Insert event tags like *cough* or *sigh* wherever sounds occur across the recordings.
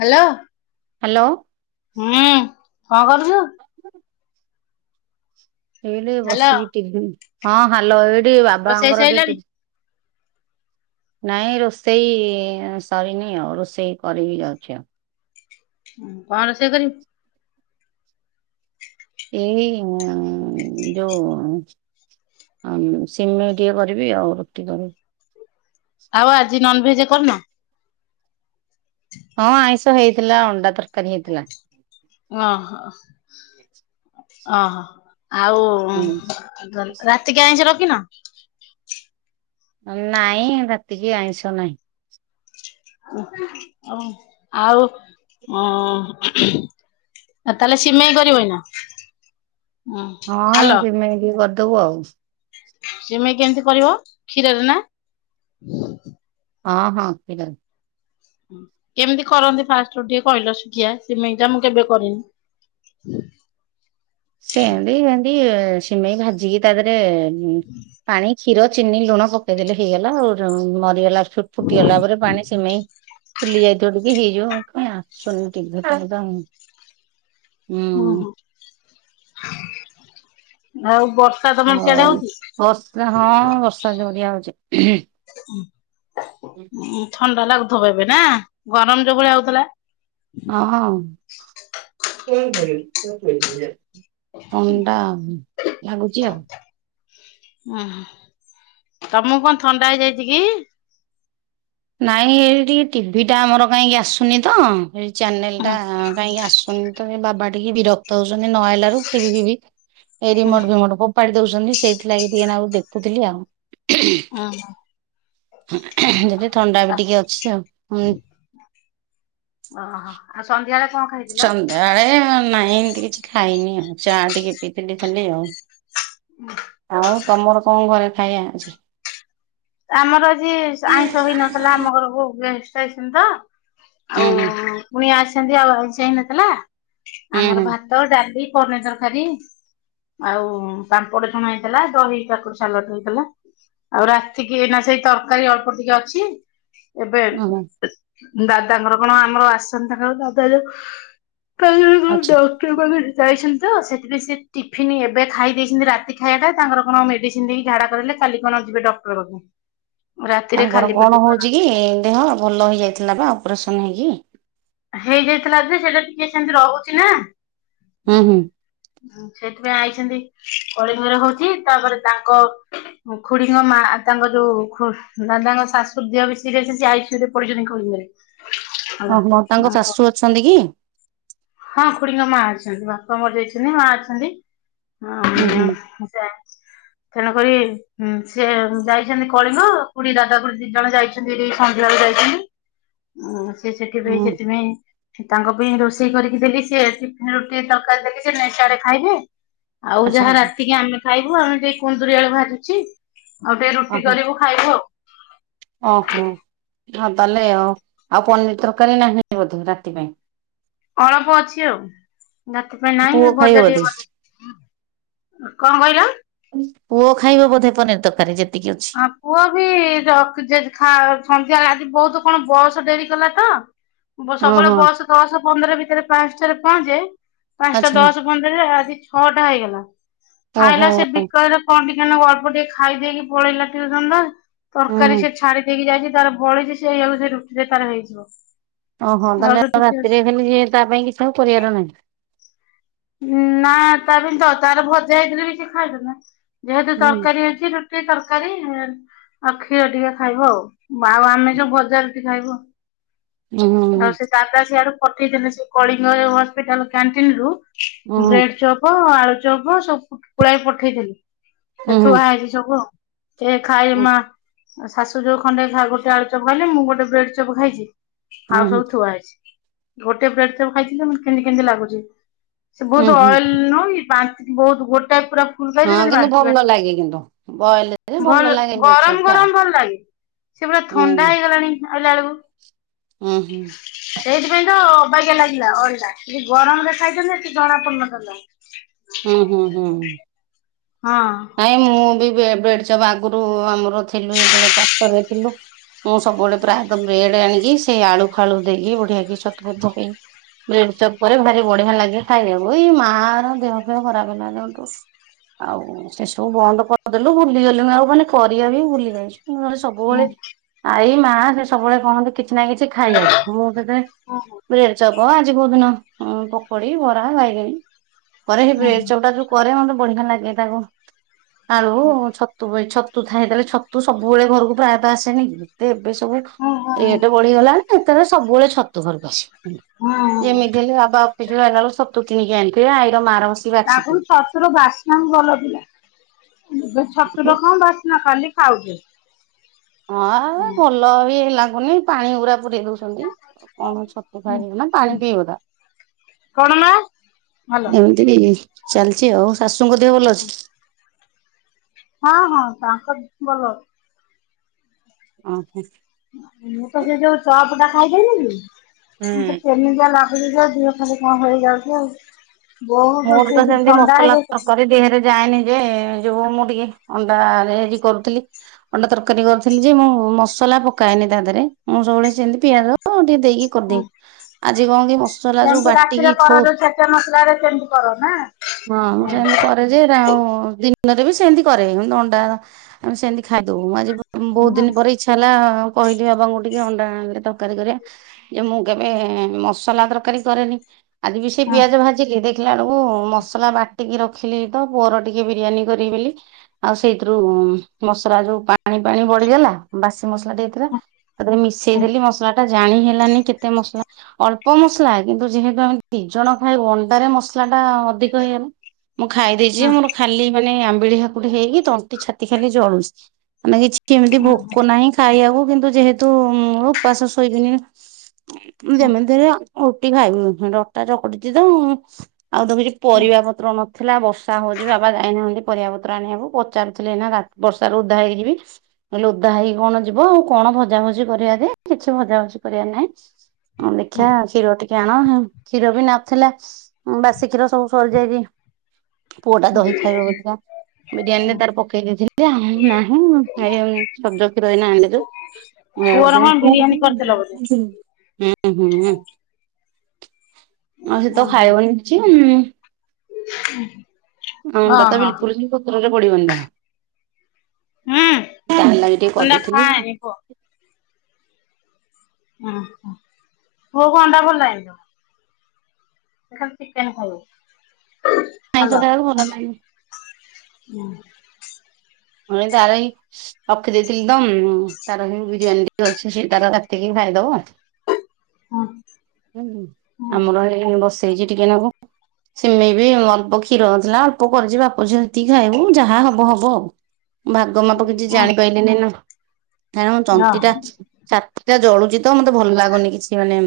Hello. Hello. ହୁଁ, କଣ କରୁଛୁ? *inaudible* ଏଇଠି ହ୍ୟାଲୋ ବସିକି ଟିଭି, ହଁ ହାଲୋ ଏଇଠି ରୋଷେଇ ବାବାଙ୍କର ଟିକେ ସଇଲାଣି? ଟିଭି ନାଇଁ ରୋଷେଇ ସରିନି ଅ, ଆଉ ରୋଷେଇ କରିବି ଯାଉଛି ଆଉ। କଣ ରୋଷେଇ କରିବୁ? ଏଇ ଅଁ, ଯୋଉ ଆଉ ସିମେଇ ଟିକେ କରିବି ଆଉ ରୁଟି କରିବି। ଆଉ ଆଜି ନନଭେଜ୍ କରିନ? ହଁ ଆଇଁଷ ହେଇଥିଲା ଅଣ୍ଡା ତରକାରୀ ହେଇଥିଲା। ଉଁହୋ, ଓହୋ, ଆଉ ଅଁ, ହୁଁ ତାଲ ରାତିକି ଆଇଁଷ ରଖିନ? ଅ, ନାଇଁ ରାତିକି ଆଇଁଷ ନାହିଁ। ଆଉ ଅଁ, ହଁ ଆ, ତାହେଲେ ସିମେଇ କରିବ ଏଇନା? ହଁ ହ୍ୟାଲୋ ସିମେଇ ଟିକିଏ କରିଦବୁ ଆଉ। ସିମେଇ କେମିତି କରିବ କ୍ଷୀରରେ ନା? ଅଁ, ହଁ କ୍ଷୀରରେ। ହୁଁ, କେମିତି କରନ୍ତି ଫାଷ୍ଟ ରୁ ଟିକେ କହିଲ ଶୁଖିଆ ସିମେଇଟା ମୁଁ କେବେ କରିନି। ହୁଁ *unintelligible* ସେମତି ସେମତି ଏ, ସିମେଇ ଭାଜିକି ତା ଦେହରେ ଉଁ, ପାଣି କ୍ଷୀର ଚିନି ଲୁଣ ପକେଇଦେଲେ ହେଇଗଲା ଆଉ, ଯୋଉଁ ମରିଗଲା ଫୁଟ ଫୁଟିଗଲା ପରେ ପାଣି ସିମେଇ ଫୁଲି ଯାଇଥିବ ଟିକେ ହେଇଯିବ। କାଇଁ ଆସୁନି ଟିଭି *inaudible* ଅଁ, ହଁ ଆଉ ବର୍ଷ ହଉ ବର୍ଷା ହଁ ବର୍ଷା ଜରିଆ ହଉଛି। ନା ଥଣ୍ଡା ଲାଗୁଥୁବ ଏବେ ନା? ଗରମ ଯୋଉ ଭଳିଆ ହଉଥିଲା। ଅଁ, ହଁ। ଥଣ୍ଡା ହୁଁ, ଲାଗୁଚି ଆଉ। ଓ ହଁ ତୋମକୁ କଣ ଥଣ୍ଡା ହେଇଯାଇଛି କି? ନାଇଁ ଏ ଟିକେ ଟିଭି ଟା ଆମର କାହିଁକି ଆସୁନି ତ ଏଇ ଚ୍ୟାନେଲ୍ ଉଁ ଟା କାହିଁକି ଆସୁନି। ତ ଏ ବାବା ଟିକେ ବିରକ୍ତ ହଉଛନ୍ତି ନ ଆଇଲାରୁ ଟିଭି ଫିଭି ଏ ହୁଁ ରିମୋର୍ଟ ଫିମଟ ଫୋ ପାଡି ଦଉଛନ୍ତି ସେଇଥିଲାଗି ଟିକେ ନାକୁ ଦେଖୁଥିଲି ଆଉ। ଅଁ, ହଁ। ମୋତେ ଥଣ୍ଡା ବି ଟିକେ ଅଛି ଆଉ, ପୁଣି ଓହୋ, ଆଉ ସନ୍ଧ୍ୟାବେଳେ କଣ ଖା ସନ୍ଧ୍ୟାବେଳେ ହଁ ନାଇଁ ଏମିତି କିଛି ଖାଇନି ଆଉ, ଚା ଟିକେ ପିଇଥିଲି ଖାଲି ଆଉ। ଆଉ ତୋମର କଣ ଘରେ ଖାଇବା ଅଛି? ଆମର ଆଜି ସ- ଆଇଁଷ ହେଇନଥିଲା ଆମ ଘରକୁ ଗେଷ୍ଟ ଆସଛନ୍ତି ତ। ହୁଁ ହୁଁ ଆଉ ପୁଣି ଆସସନ୍ତି ଆଉ ଆଇଁଷ ହେଇନଥିଲା। ହୁଁ ଆମର ହୁଁ ଭା ହଁ ଡାଲି, ପନିର୍ ତରକାରୀ ଆଉ ସାମ୍ପଡ ଛଣା ହେଇଥିଲା, ଦହି କାକୁଡି ସାଲଟ୍ ହେଇଥିଲା। ଆଉ ରା ଟିକେ ନା ସେଇ ତରକାରୀ ଅଳ୍ପ ଟିକେ ଅଛି। ଏବେ ହୁଁ ହୁଁ ଦାଦାଙ୍କର କଣ ଆମର, ଆସିଛନ୍ତି ତାଙ୍କର ଦାଦା ଯୋଉ ଅଛି। *unintelligible* କିଏ କହିବେ ଯାଇଛନ୍ତି ତ ସେଥିପାଇଁ ସେ ଟିଫନ୍ ଏବେ ଖାଇ ଦେଇେଇଛନ୍ତି ରାତି ଖାଇବାଟା ତାଙ୍କର କଣ ମେଡିସିନ୍ ପିନ୍ଧିକି ଝାଡ଼ା କରେଇଲେ କାଲି କଣ ଯିବେ ଡକ୍ଟର ପାଖକୁ। ରାତିରେ ତାଙ୍କର ଖାଲି କଣ ପେଟକୁ ହୋଉଛି କି ଦେହ? ଭଲ ହେଇଯାଇଥିଲା ବା ଅପରେସନ ହେଇକି। ହେଇଯାଇଥିଲା ଯେ ସେଇଟା ଟିକେ ସେମିତି ରହୁଛି ନା। ହୁଁ ହଁ। ହୁଁ ସେଥିପାଇଁ ଆଇଛନ୍ତି କଳିଙ୍ଗରେ ହୋଉ କି ତାପରେ ତାଙ୍କ ଖୁଡ଼ିଙ୍କ ମା ତାଙ୍କ ଯୋଉ ଖୁ ଦାଦାଙ୍କ ଶାଶୁ ଦେହ ବି ସିରେସ୍, ସେ ଆଇ ସି ଇଉ ରେ ପଡିଛନ୍ତି ଖୁଡ଼ି ଓହୋ ତାଙ୍କ ଶାଶୁ ଅଛନ୍ତି କି? ହଁ ଖୁଡିଙ୍ଗ ମା ଅଛନ୍ତି, ବାପା ମରିଯାଇଛନ୍ତି, ମା ଅଛନ୍ତି। ହଁ। ହୁଁ ହୁଁ। ସୋ *unintelligible* ତେଣୁକରିଁ ସେ ଯାଇଛନ୍ତି କଳିଙ୍ଗ ଖୁଡି ଦାଦା ଖୁଡୀ ଦି ଜଣ ଯାଇ ଏଠି ସନ୍ଧ୍ୟାବେଳୁ ଯାଇଛନ୍ତି। ସେ ସେଥିପାଇଁ ହୁଁ ସେଠି ନାଇଁ ତାଙ୍କ ପାଇଁ ରୋଷେ ରୋଷେଇ କରିକି ଦେଲି ସେ ଏଥି ରୁଟି ତରକାରୀ ଦେଲି ଯେ ନେଇ ସେଆଡ଼େ ଖାଇବେ। ଆଉ ଆଚ୍ଛା ଯାହା ଆଚ୍ଛା ରାତିକି ଆମେ ଖାଇବୁ, ଆମେ ଯାଇ କୁନ୍ଦୁରି ଆଳୁ ଭାଜୁଛି। ଆଉ ଟିକେ ରୁଟି ଓହୋ କରିବୁ ଖାଇବୁ ଆଉ। ଓହୋ। ହଁ ତାହେଲେ ଆଉ, ଆଉ ପନିର୍ ତରକାରୀ ନାହିଁ ବୋଧେ ରାତି ପାଇଁ? ଅଳପ ଅଛି ଆଉ। ଭାତ ପୁଅ ନାହିଁ ଖାଇବ ଭଜା ବୋଧେ? ଟିକେ ବସେଇ-କଣ କହିଲ? ପୁଅ ଖାଇବ ବୋଧେ ପନିର୍ ତରକାରୀ ଯେତିକି ଅଛି। ହଁ ପୁଅ ବି ଜ ଯେ ସନ୍ଧ୍ୟା ବେଳେ ଆଜି ବୋହୁତ୍ କଣ ବସ୍ ଡେରି କଲା ତ ବ ସବୁବେଳେ ଓହୋ ବସ୍ ଦଶ ପନ୍ଦର ଭିତରେ ପାଞ୍ଚଟାରେ ପହଁଞ୍ଚେ ପାଞ୍ଚଟା ଆଚ୍ଛା ଦଶ ପନ୍ଦରରେ ଆଜି ଛଅଟା ହେଇଗଲା। ଓହୋ ଆଇଲା ସେ କହିଲେ କଣ ଟିକେ ଅଳ୍ପ ଟିକେ ଖାଇଦେଇକି ପଳେଇଲା ଟିଉସନ ପା। ତରକାରୀ ହୁଁ ସେ ଛାଡି ଦେଇକି ଯାଇଛି ତାର ବଳିଛି, ସେଇଆ କୁ ସେ ରୁଟିରେ ତାର ହେଇଯିବ। ଓହୋ ତାହେଲେ ଆଉ ଟିକେ ଅଛି ରାତିରେ ଖାଲି ଯିଏ ତା ପାଇଁ କିଛି ଆଉ କରିବାର ନାହିଁ। ନା ତାର ଦରକାର ଭଜା ହେଇଥିଲେ ବି ସେ ଖାଇଦେବେ, ଯେହେତୁ ହୁଁ ତରକାରୀ ହୋଇଛି ରୁ ସେ ତରକାରୀ ଆଉ କ୍ଷୀର ଟିକେ ଖାଇବ। ମା ଆଉ ଆମେ ଯୋଉ ଭଜା ରୁଟି ଖାଇବୁ। ହୁଁ ହୁଁ ହୁଁ ହୁଁ। ଆଉ ସେ ଦାଦା ସିଆଡୁ ପଠେଇ ଛନ୍ତି ସେ କଳିଙ୍ଗ ହସ୍ପିଟାଲ କ୍ୟାଣ୍ଟିନ୍ ରୁ ବ୍ରେଡ୍ ଚପ୍ ଆଳୁଚପ ସବୁ ପୁଳାଏ ପଠେଇ ଛନ୍ତି, ଉଁ ସେ ହୁଁ ଥୁଆ ହେଇଛି ସବୁ ଆଉ। କିଏ ଖାଇମା ଶାଶୁ ଯୋଉ ଖଣ୍ଡେ ଖା ଗୋଟେ ଆଳୁଚପ୍ ଖାଇଲେ ମୁଁ ଗୋଟେ ବ୍ରେଡ୍ ଚପ୍ ଖାଇଛି, ହୁଁ ଆଉ ସବୁ ଥୁଆ ହେଇଛି। ଗୋଟେ ବ୍ରେଡ୍ ଚପ୍ ଖାଇଥିଲି ଯେ ମୋତେ କେମିତି କେମିତି ଲାଗୁଛି। ବୋହୁତ୍ ହୁଁ ଅଏଲ୍ ନୁହ କି ବା ବୋହୁତ୍ ଗୋଟାଏ ପୁରା ହଁ କିନ୍ତୁ ଭଲ *unintelligible* ଲାଗେ କିନ୍ତୁ ବଏଲ ରେ ଭଲ ଲାଗେ ମିକ୍ସଚର ଗରମ ଟା। ଗରମ ଭଲ ଲାଗେ। ସେ ପୁରା ହୁଁ ଥଣ୍ଡା ହେଇଗଲାଣି ଆଇଲା ବେଳକୁ। ହୁଁ ହୁଁ ସେଇଥିପାଇଁ ତ ଅବାଗିଆ ଲାଗିଲା କି ଗରମ ଦେଖାଇଥାନ୍ତେ କିଛି ଜଣା ପଡୁନଥାନ୍ତା। ହୁଁ ହୁଁ ହୁଁ ହୁଁ। ହଁ। ନାଇ ମୁଁ ବି ବେଡ୍ ଚବୁ ଆଗୁରୁ ଆମର ଥିଲୁ ଯେତେବେଳେ କ୍ୱାଟରରେ ଥିଲୁ ମୁଁ ସବୁବେଳେ ପ୍ରାୟତଃ ବ୍ରେଡ ଆଣିକି ସେ ଆଳୁ ଫାଳୁ ଦେଇକି ବଢିଆ କି ଛତୁ ଫତୁ ପକେଇକି ବ୍ରେଡଚପ୍ କରେ ଭାରି ବଢିଆ ଲାଗେ ଖାଇବାକୁ। ଏଇ ମାର ଦେହ ଫେହ ଖରାପ ହେଲା ଦିନଠୁ ଆଉ ଏ ସବୁ ବନ୍ଦ କରିଦେଲୁ ଭୁଲିଗଲି ଆଉ ମାନେ କରିବା ବି ଭୁଲିଗଲିଣି ସ ବୁବେଳେ ଆଇ ମା ସେ ସବୁବେଳେ କହନ୍ତି କିଛି ନା କିଛି ଖାଇବାକୁ ମୁଁ ସେଥିପାଇଁ ହଁ ହଁ ବ୍ରେଡ ଚପ ଆଜି କୋଉଦିନ ପୋକୁଡି ବରା ବାଇଗେଣି। କରେ ବ୍ରେଡ ତପଟା ଯୋଉ କରେ ମତେ ବଢିଆ ଲାଗେ ତାକୁ ଆଳୁ ଛତୁବାଇ ଛତ ଛତୁ ଥାଏ ଯେତେବେଲେ ଛତୁ ସବୁବେଳେ ଘରକୁ ପ୍ରାୟତଃ ଆସେନି। ତେ ଏବେ ସବୁ ରେଟ ବଢିଗଲା। ଏଥର ସବୁବେଳେ ଛତୁ ଘରକୁ ଆସଚି ଯେମିତି ହେଲେ ବାପା ଫିସ ରୁ ଆଇଲା ବେଳୁ ଛତୁ କିଣିକି ଆଣିଥିବେ ଆଇର ମା ଆଗୁରୁ ଛତୁର ବାସ୍ନା ବି ଭଲ ଥିଲା। ଏବଂ ଛତୁର କଣ ବାସ୍ ନା ଖାଲି ଖାଉଚେ। ହଁ ଭଲ ବି ଲାଗୁନି ପାଣି ଉରା ପୁରେଇ ଦଉ ଚନ୍ତି କଣ ଛତୁ ଖାଇମୁ ନା ପାଣି ପିଇବ ତା କଣ ନା ଦି ଚାଲିଚି ଆଉ ଶାଶୁଙ୍କ ଦେହ ଭଲ ଅଛି? ହଁ ହଁ ତାଙ୍କ ଭଲ ଅଛି। *unintelligible* ମୁଁ ତ ସେ ଯୋଉ ଚପଟା ଖାଇଦେଇଥିଲି ମତେ କେମିିତିଆ ଲା ଦିହ ଖାଲି କଣ ହେଇଯାଉଚି ଆଉ। ତା ଦିହରେ ଯାଏନି ଯେ ଯୋଉ ମୁଁ ଟିକେ ଅଣ୍ଡାରେ ଆଜି କରୁଥିଲି ଅଣ୍ଡା ତରକାରୀ କରୁଥିଲି ଯେ ମୁଁ ମସଲା ପକାଏନି ତା ଦେହରେ ମୁଁ ସବୁବେଳେ ସେମତି ପିଆଜ ଟିକେ ଦେଇକି କରିଦେଇ ଆଜି କଣ କି ମସଲା ଯୋଉ ବାଟିକି ଥୋଉ ନା ମସଲାରେ କେମିତି କର ହାଁ? ଯେମିତି ଫର୍ ଯେ ଏରା ଆଉ ଦିନରେ ବି ସେମତି କରେ ନ୍ତୁ ଅଣ୍ଡା ଓରା ଆମେ ସେମିତି ଖାଇଦୋଉ। ଆଜି ବୋହୁତ ଦିନ ପରେ ଇଚ୍ଛା ହେଲା କହିଲି ବାବାଙ୍କୁ ଟିକେ ଅଣ୍ଡା ଆଣିଲେ ତରକାରୀ କରିବା ଯେ ମୁଁ କେବେ ମସଲା ତରକାରୀ କରେନି ଆଜି ବି ସେ ପିଆଜ ଭାଜି ଯେ ଦେଖିଲା ବେଳକୁ ମସଲା ବାଟିକି ରଖିଲି ତ ପୁଅର ଟିକେ ବିରିୟାନୀ କରିବି ବୋଲି। ଆଉ ସେଇଥିରୁ ମସଲା ଯୋଉ ପାଣି ପାଣି ବଢିଗଲା ବାସି ମସଲା ଟିକେ ଥିଲା ତାକୁ ଟିକେ ମିଶେଇ ଦେଲି ମସଲା ଟା ଜାଣି ହେଲାନି କେତେ ମସଲା ଅଳ୍ପ ମସଲା କିନ୍ତୁ ଯେହେତୁ ଆମେ ଦି ଜଣ ଖାଇବୁ ଅଣ୍ଡାରେ ମସ ଟା ଅଧିକ ହେଇଗଲା ମୁଁ ଖାଇ ଦେଇେଇଚି ମୋର ଖାଲି ମାନେ ଆମ୍ବିଳି ହାକ ଖୁଡି ହେଇକି ତଣ୍ଟି ଛାତି ଖାଲି ଜଳୁଚି ମାନେ କିଛ କେମିତି ଭୋକ ନାହିଁ ଖାଇବାକୁ କିନ୍ତୁ ଯେହେତୁ ଉଁ ଓପାସ ଶୋଇବିନି ଯେମିତି ରେ ରୁଟି ଖାଇବୁ ଡଟା ଚକଟିଚି ତ ଆଉ ତ କିଛି ପରିବା ପତ୍ର ନ ଥିଲା ବର୍ଷା ହୋଉଚି ବାବା ଯାଇନାହାନ୍ତି ପରିବାପତ୍ର ଆଣିବାକୁ ପଚାରୁଥିଲେ ଏଇନା ରାତ୍ ବର୍ଷାରୁ ଉଦା ହୋଇକି ଯିବି। ଲି ଓଦା ହେଇକି କଣ ଯିବ ଆଉ କଣ ଭଜାଭଜି କରିବା ଯେ କିଛି ଭଜାଭଜି କରିବାର ନାଇଁ ହଁ ଦେଖିବା କ୍ଷୀର ଟିକେ ଆଣ କ୍ଷୀର ବି ନଥିଲା ବାସି କ୍ଷୀର ସବୁ ସରିଯାଇଚି ପୁଅ ଟା ଦହି ଖାଇବ ବୋଲି କା ବିରିୟାନୀରେ ତାର ପକେଇ ଦେଇଥିଲି ଆଉ ନାହିଁ ଏ ସଜ କ୍ଷୀର ଏଇନା ଆଣିଲେ ଯୋଉ *unintelligible* ହୁଁ ପୁଅର କଣ ହୁଁ ବିରିୟାନୀ କରିଥିଲ ବୋଧେ? ହୁଁ ଆଉ ସେ ତ ଖାଇବନି କିଛି। ଉଁ *inaudible* ଅଣ୍ଡା ତ ଓହୋ ବିଲକୁଲ୍ ହିଁ ପତ୍ରରେ ପଡିିବନି ତାର। ହୁଁ ତାହାର ଲାଗି ଟିକେ ଅଣ୍ଡା କରିଦେଇଥିଲି କି? ଖାଏନି ପୁଅ। ଓହୋ ପୁଅକୁ ଅଣ୍ଡା ଭଲ ଲାଗେନି ଜମା? ଖାଲି ଚିକେନ ଖାଇବ। ଆଇଁଷ ଖାଇବାକୁ ଭଲ ଲାଗେନି? ନା। ହଁ ଏଇ ତା ନାଗି ରଖି ଦେଇେଥିଲି ଦମ ତାର ସେଇ ବିରିୟାନୀ ଟିକେ ଅଛି ସିଏ ତାର ରାତିକି ଖାଇଦବ। ହୁଁ ଆମର ଏ ବସେଇଚି ଟିକେ ନାକୁ। ସିମେଇ ବି ଅଳ୍ପ କ୍ଷୀର ନଥିଲା ଅଳ୍ପ କରିଚି ବାପ ଝିଅ ସେମତିକି ଖାଇବୁ ଯାହା ହବ ହବ ଆଉ। ଭାଗ ମାପ କିଛି ଜାଣିପାରିଲିନି ନା କାରଣ ଚନ୍ତିଟା ହ୍ୟାଲୋ। ଛାତିଟା ଜଳୁଚି ତ ମତେ ଭଲ ଲାଗୁନି କିଛି ମାନେ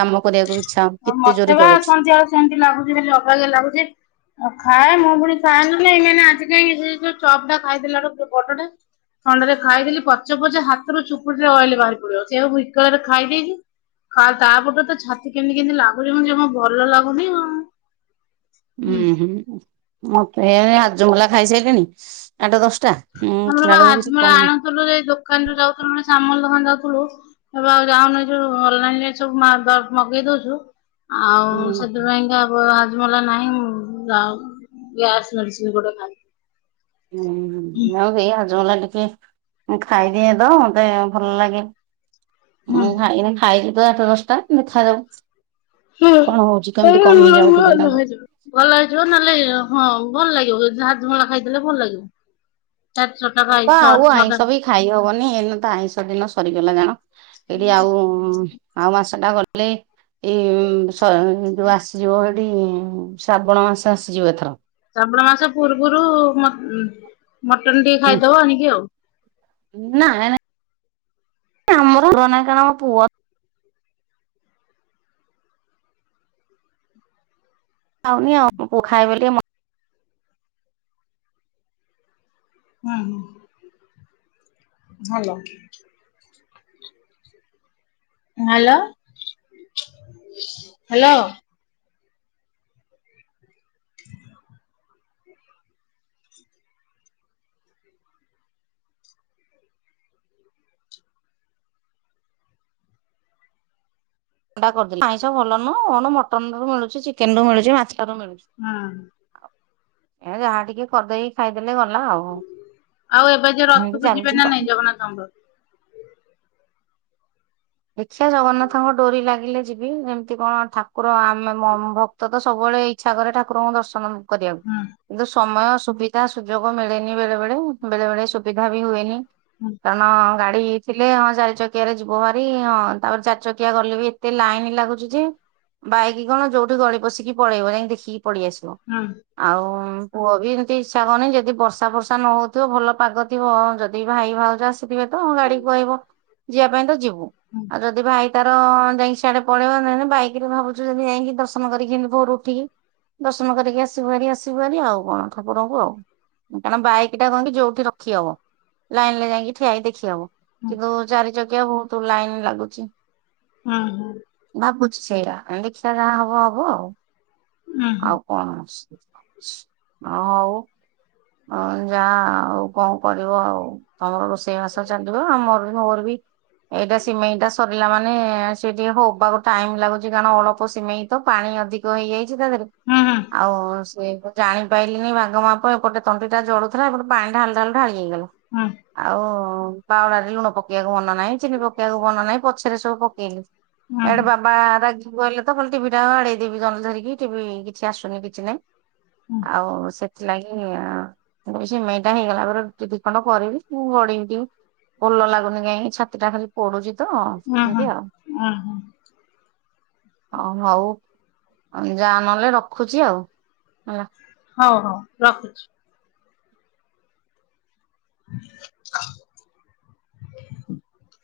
କାମ କରିବାକୁ ଇଚ୍ଛା ହୋଉ ଆଉ କେତେ ମତେ ଜୋରେ ବା ଜଳୁଚି। ସନ୍ଧ୍ୟା ବେଳୁ ସେମିତି ଲାଗୁଚି ବୋଲି ଅବାଗିଆ ଲାଗୁଚି। ଆଉ ଖାଏ ମୁଁ ପୁଣି ଖାଏନ ନା ନାହିଁ ମାନେ ଆଜି କାଇଁ ସେଇ ଯୋଉ ଚପ୍ ଟା ଖାଇଥିଲାରଠୁ ପୁ ବଡ଼ଟେ ଥଣ୍ଡାରେ ଖାଇଦେଲି ପଚେ ପଚେ ହାତରୁ ଚୁପୁଡିରେ ଅଏଲ୍ ବାହାରି ପଡିବ ସେବୁ ବିକଳରେ ଖାଇଦେଇକି କା ତାପରଠୁ ତ ଛାତି କେମିତି କେମିତି ଲାଗୁଚି ମତେ ଜମା ଭଲ ଲାଗୁନି ଆଉ। ଉୁଁ ହୁଁ ମତେ ରାଜମୂଲା ଖାଇସାଇଲିଣି ଆଠ ଦଶଟା। ମୁଁ ଉଠିଲାବେଳକୁ କିଛି କୋହୁନି। ଥିଲୁ ଏଇ ଯୋଉ ଦୋକାନ ଯୋଉ ଯାଉଥିଲୁ ନା ସାମଲ୍ ଦୋକାନ ଯାଉଥିଲୁ ଏବେ ଆଉ ଯାଉନି ଏଇ ଯୋଉ ଅନଲାଇନ ରେ ସବୁ *unintelligible* ମଗେଇ ଦୋଉଚୁ। ଆଉ ହୁଁ ସେଥିପାଇଁକା ତ ହଜମୁଲା ନାହିଁ ମୁଁ ଯାଉ ଗ୍ୟାସ୍ ମେଡିସିନ ଗୋଟେ ଖାଇବି। ହୁଁ ଆଉ ବେଇ ହଜମୁଲା ଟିକେ ଖାଇଦିଏ ତ ମତେ ଭଲ ଲାଗେ ହୁଁ ଖାଇକିଁ ନା ଖା ଖାଇବୁ ତ ଆଠ ଦଶଟା ଦେଖାଯାଉ। ହୁଁ କଣ *unintelligible* ହଉଛି କେମିତି ଭଲ କମିଯାଉ ଟିକେ ତାକୁ ଯିବ। ଭଲ ହେଇଯିବ ନହେଲେ ହଁ ଭଲ ଲାଗିବ ହାଜମୁଲା ଖାଇଦେଲେ ଭଲ ଲାଗିବ। ତାର ଛୋଟ ଭାଇ ଛଅ ଛଅ ଟା ଖାଇହବନି ଏଇ ନା ତ ଆଇଁଷହ ଦିନ ସରିଗଲା ଜାଣ ଏଠି ଆଉ। ଆଉ ମାସ ଟା ଗଲେ ଏଇ ସ ଯୋଉ ଆସିଯିବ ଏଟି ଶ୍ରାବଣ ମାସ ଆସିଯିବ ଏଥର। ଶ୍ରାବଣ ମାସ ପୂର୍ବରୁ ମତ୍ ମଟନ ଟିକେ ଖାଇଦବ ଆଣିକି ଆଉ। ନା ହେଣେ ତ୍ର ନାହିଁ କାହିଁକିନା ଆମ ପୁଅ ପାଉନି ଆଉ ମୁଁ ଖାଏ ବୋଲି ଟିକେ ମ ୱା ହୁଁ। ଭଲ। Hello hello. ଅଣ୍ଡା କରିଦେଲି। ଆଇଁଷ ଭଲ ନୁହଁ କଣ ମଟନ ରୁ ମିଳୁଚି ଚିକେନ ରୁ ମିଳୁଚି ମାସଲ ର ମିଳୁଚି। ହୁଁ। ଏ ଯାହା ଟିକେ କରିଦେଇକି ଖାଇଦେଲେ ଗଲା ଆଉ। ଆଉ ଏବେ ଯୋଉ ଏମିତି ରଥକୁ ଚାଲିଛି ଯିବେ ତ। ନା ନାଇ ଜଗନ୍ନାଥଙ୍କ ପାଖକୁ? ଦେଖିିବା ଜଗନ୍ନାଥଙ୍କ ଡୋରି ଲାଗିଲେ ଯିବି। ସେମିତି କଣ ଠାକୁର ଆମେ ମୋ ଭ ତ ସବୁବେଳେ ଇଚ୍ଛା କରେ ଠାକୁରଙ୍କୁ ଦର୍ଶନ କରିବାକୁ। ହୁଁ। କିନ୍ତୁ ସମୟ ସୁବିଧା ସୁଯୋଗ ମିଳେନି ବେଳେ ବେଳେ ବେଳେ ବେଳେ ସୁବିଧା ବି ହୁଏନି। ହୁଁ କାରଣ ଗାଡି ଥିଲେ ହଁ ଚାରି ଚକିଆରେ ଯିବ ଭ ହଁ ତାପରେ ଚାରଚକିଆ ଗଲେ ବି ଏତେ ଲାଇନ୍ ଲାଗୁଚ ଯେ ବାଇକି କଣ ଯୋଉଠି ଗଳି ପଶିକି ପଳେଇବ ଯାଇକି ଦେଖିକି ପଳେଇ ଆସିବ। ହୁଁ। ଆଉ ପୁଅ ବି ଏମିତି ଇଚଛା ହୁନି ଯଦି ବର୍ଷା ଫର୍ଷା ନ ହୋଉଥିବ ଭଲ ପାଗ ଥିବ ଯଦି ଭାଇ ଭାଉଜ ଆସିଥିବେ ତ ଗାଡି କୁଆହିବ ଯିବା ପାଇଁ ତ ଯିବୁ। ହୁଁ ଆଉ ଯଦି ଭାଇ ତାର ଯାଇକିସିଆଡେ ପଳେଇବ ନଲେ ବାଇକ ରେ ଭାବୁଚୁ ଯେମିତି ଯାଇକି ଦର୍ଶନ କରିକିମିତି ଭୋରୁ ଉଠିକି। ଦର୍ଶନ କରିକି ଆସିବୁହାରି ଆସିବୁହାରି ଆଉ କଣ ଠାକୁରଙ୍କୁ ଆଉ। କାରଣ ବାଇକି ଟା କଣ କିି ଯୋଉଠି ରଖି ହବ ଲାଇନ ରେ ଯାଇକି ଠିଆଇ ଦେଖି ହବ। ହୁଁ କିନ୍ତୁ ଚାରି ଚକିଆ ବୋହୁତ ଲାଇନ ଲାଗୁଚି। ହୁଁ ହୁଁ ଭାବୁଛି ସେଇରା ଦେଖିବା ଯାହା ହବ ହବ ଆଉ। ହୁଁ ଆଉ କଣ ଅସୁବିଧା ଅଛି ହଁ ହଉ। ହଁ ଯା ଆଉ କଣ କରିବ ଆଉ। ତମର ରୋଷେଇ ବାଷ ଚାଲିବ ଆମର ବି ମୋର ବି ଏଇଟା ସିମେଇ ଟା ସରିଲା ମାନେ ସେ ଟିକେ ହବାକୁ ଟାଇମ୍ ଲାଗୁଚି କାରଣ ଅଳ୍ପ ସିମେଇ ତ ପାଣି ଅଧିକ ତ ହେଇଯାଇଚି ତା ଦେହରେ ହୁଁ ହୁଁ ହୁଁ ହୁଁ ହୁଁ ଆଉ ସିଏ ଜାଣିପାରିଲନି ଭାଗ ମାପ ଏପଟେ ତଣ୍ଟି ଟା ଜଳୁଥିଲା ଏପଟେ ପାଣି ଢାଳୁ ଢାଳୁ ଢାଳି ହେଇଗଲା। ହଁ। ଆଉ ବାଉଳେରେ ଲୁଣ ପକେଇବାକୁ ମନେ ନାହିଁ ଚିନି ପକେଇବାକୁ ମନେ ନାହିଁ ପଛରେ ସବୁ ପକେଇଲି। ହୁଁ ହୁଁ ହୁଁ ଇଆଡେ ବାବା ରାଗି ଗଲେତ କହିଲେ ତ ଟିଭି ଟାକୁ ବାଡେଇଦେବି ଜଲ ଧରିକି ଟିଭି କିଛି ଆସୁନି କିଛି ନାଇଁ। ହୁଁ ଆଉ ସେଥିଲାଗି ସେମଇଟା ହେଇଗଲା ପରେ ରୁଟି ଦଇ ଖଣ୍ଡ କରିବି ମୁଁ ଗଡିଇବି ଟିକେ। ଭଲ ଲାଗୁନି କାଇଁ ଛାତି ଟା ଖାଲି ପଡୁଚି ତ ଏମିତି ଆଉ। *inaudible* ଓ ହୋଉ ଯା ନହେଲେ ରଖୁଚି ଆଉ ହେଲା। ହୋଉ ହୋଉ ରଖୁଚି। *inaudible*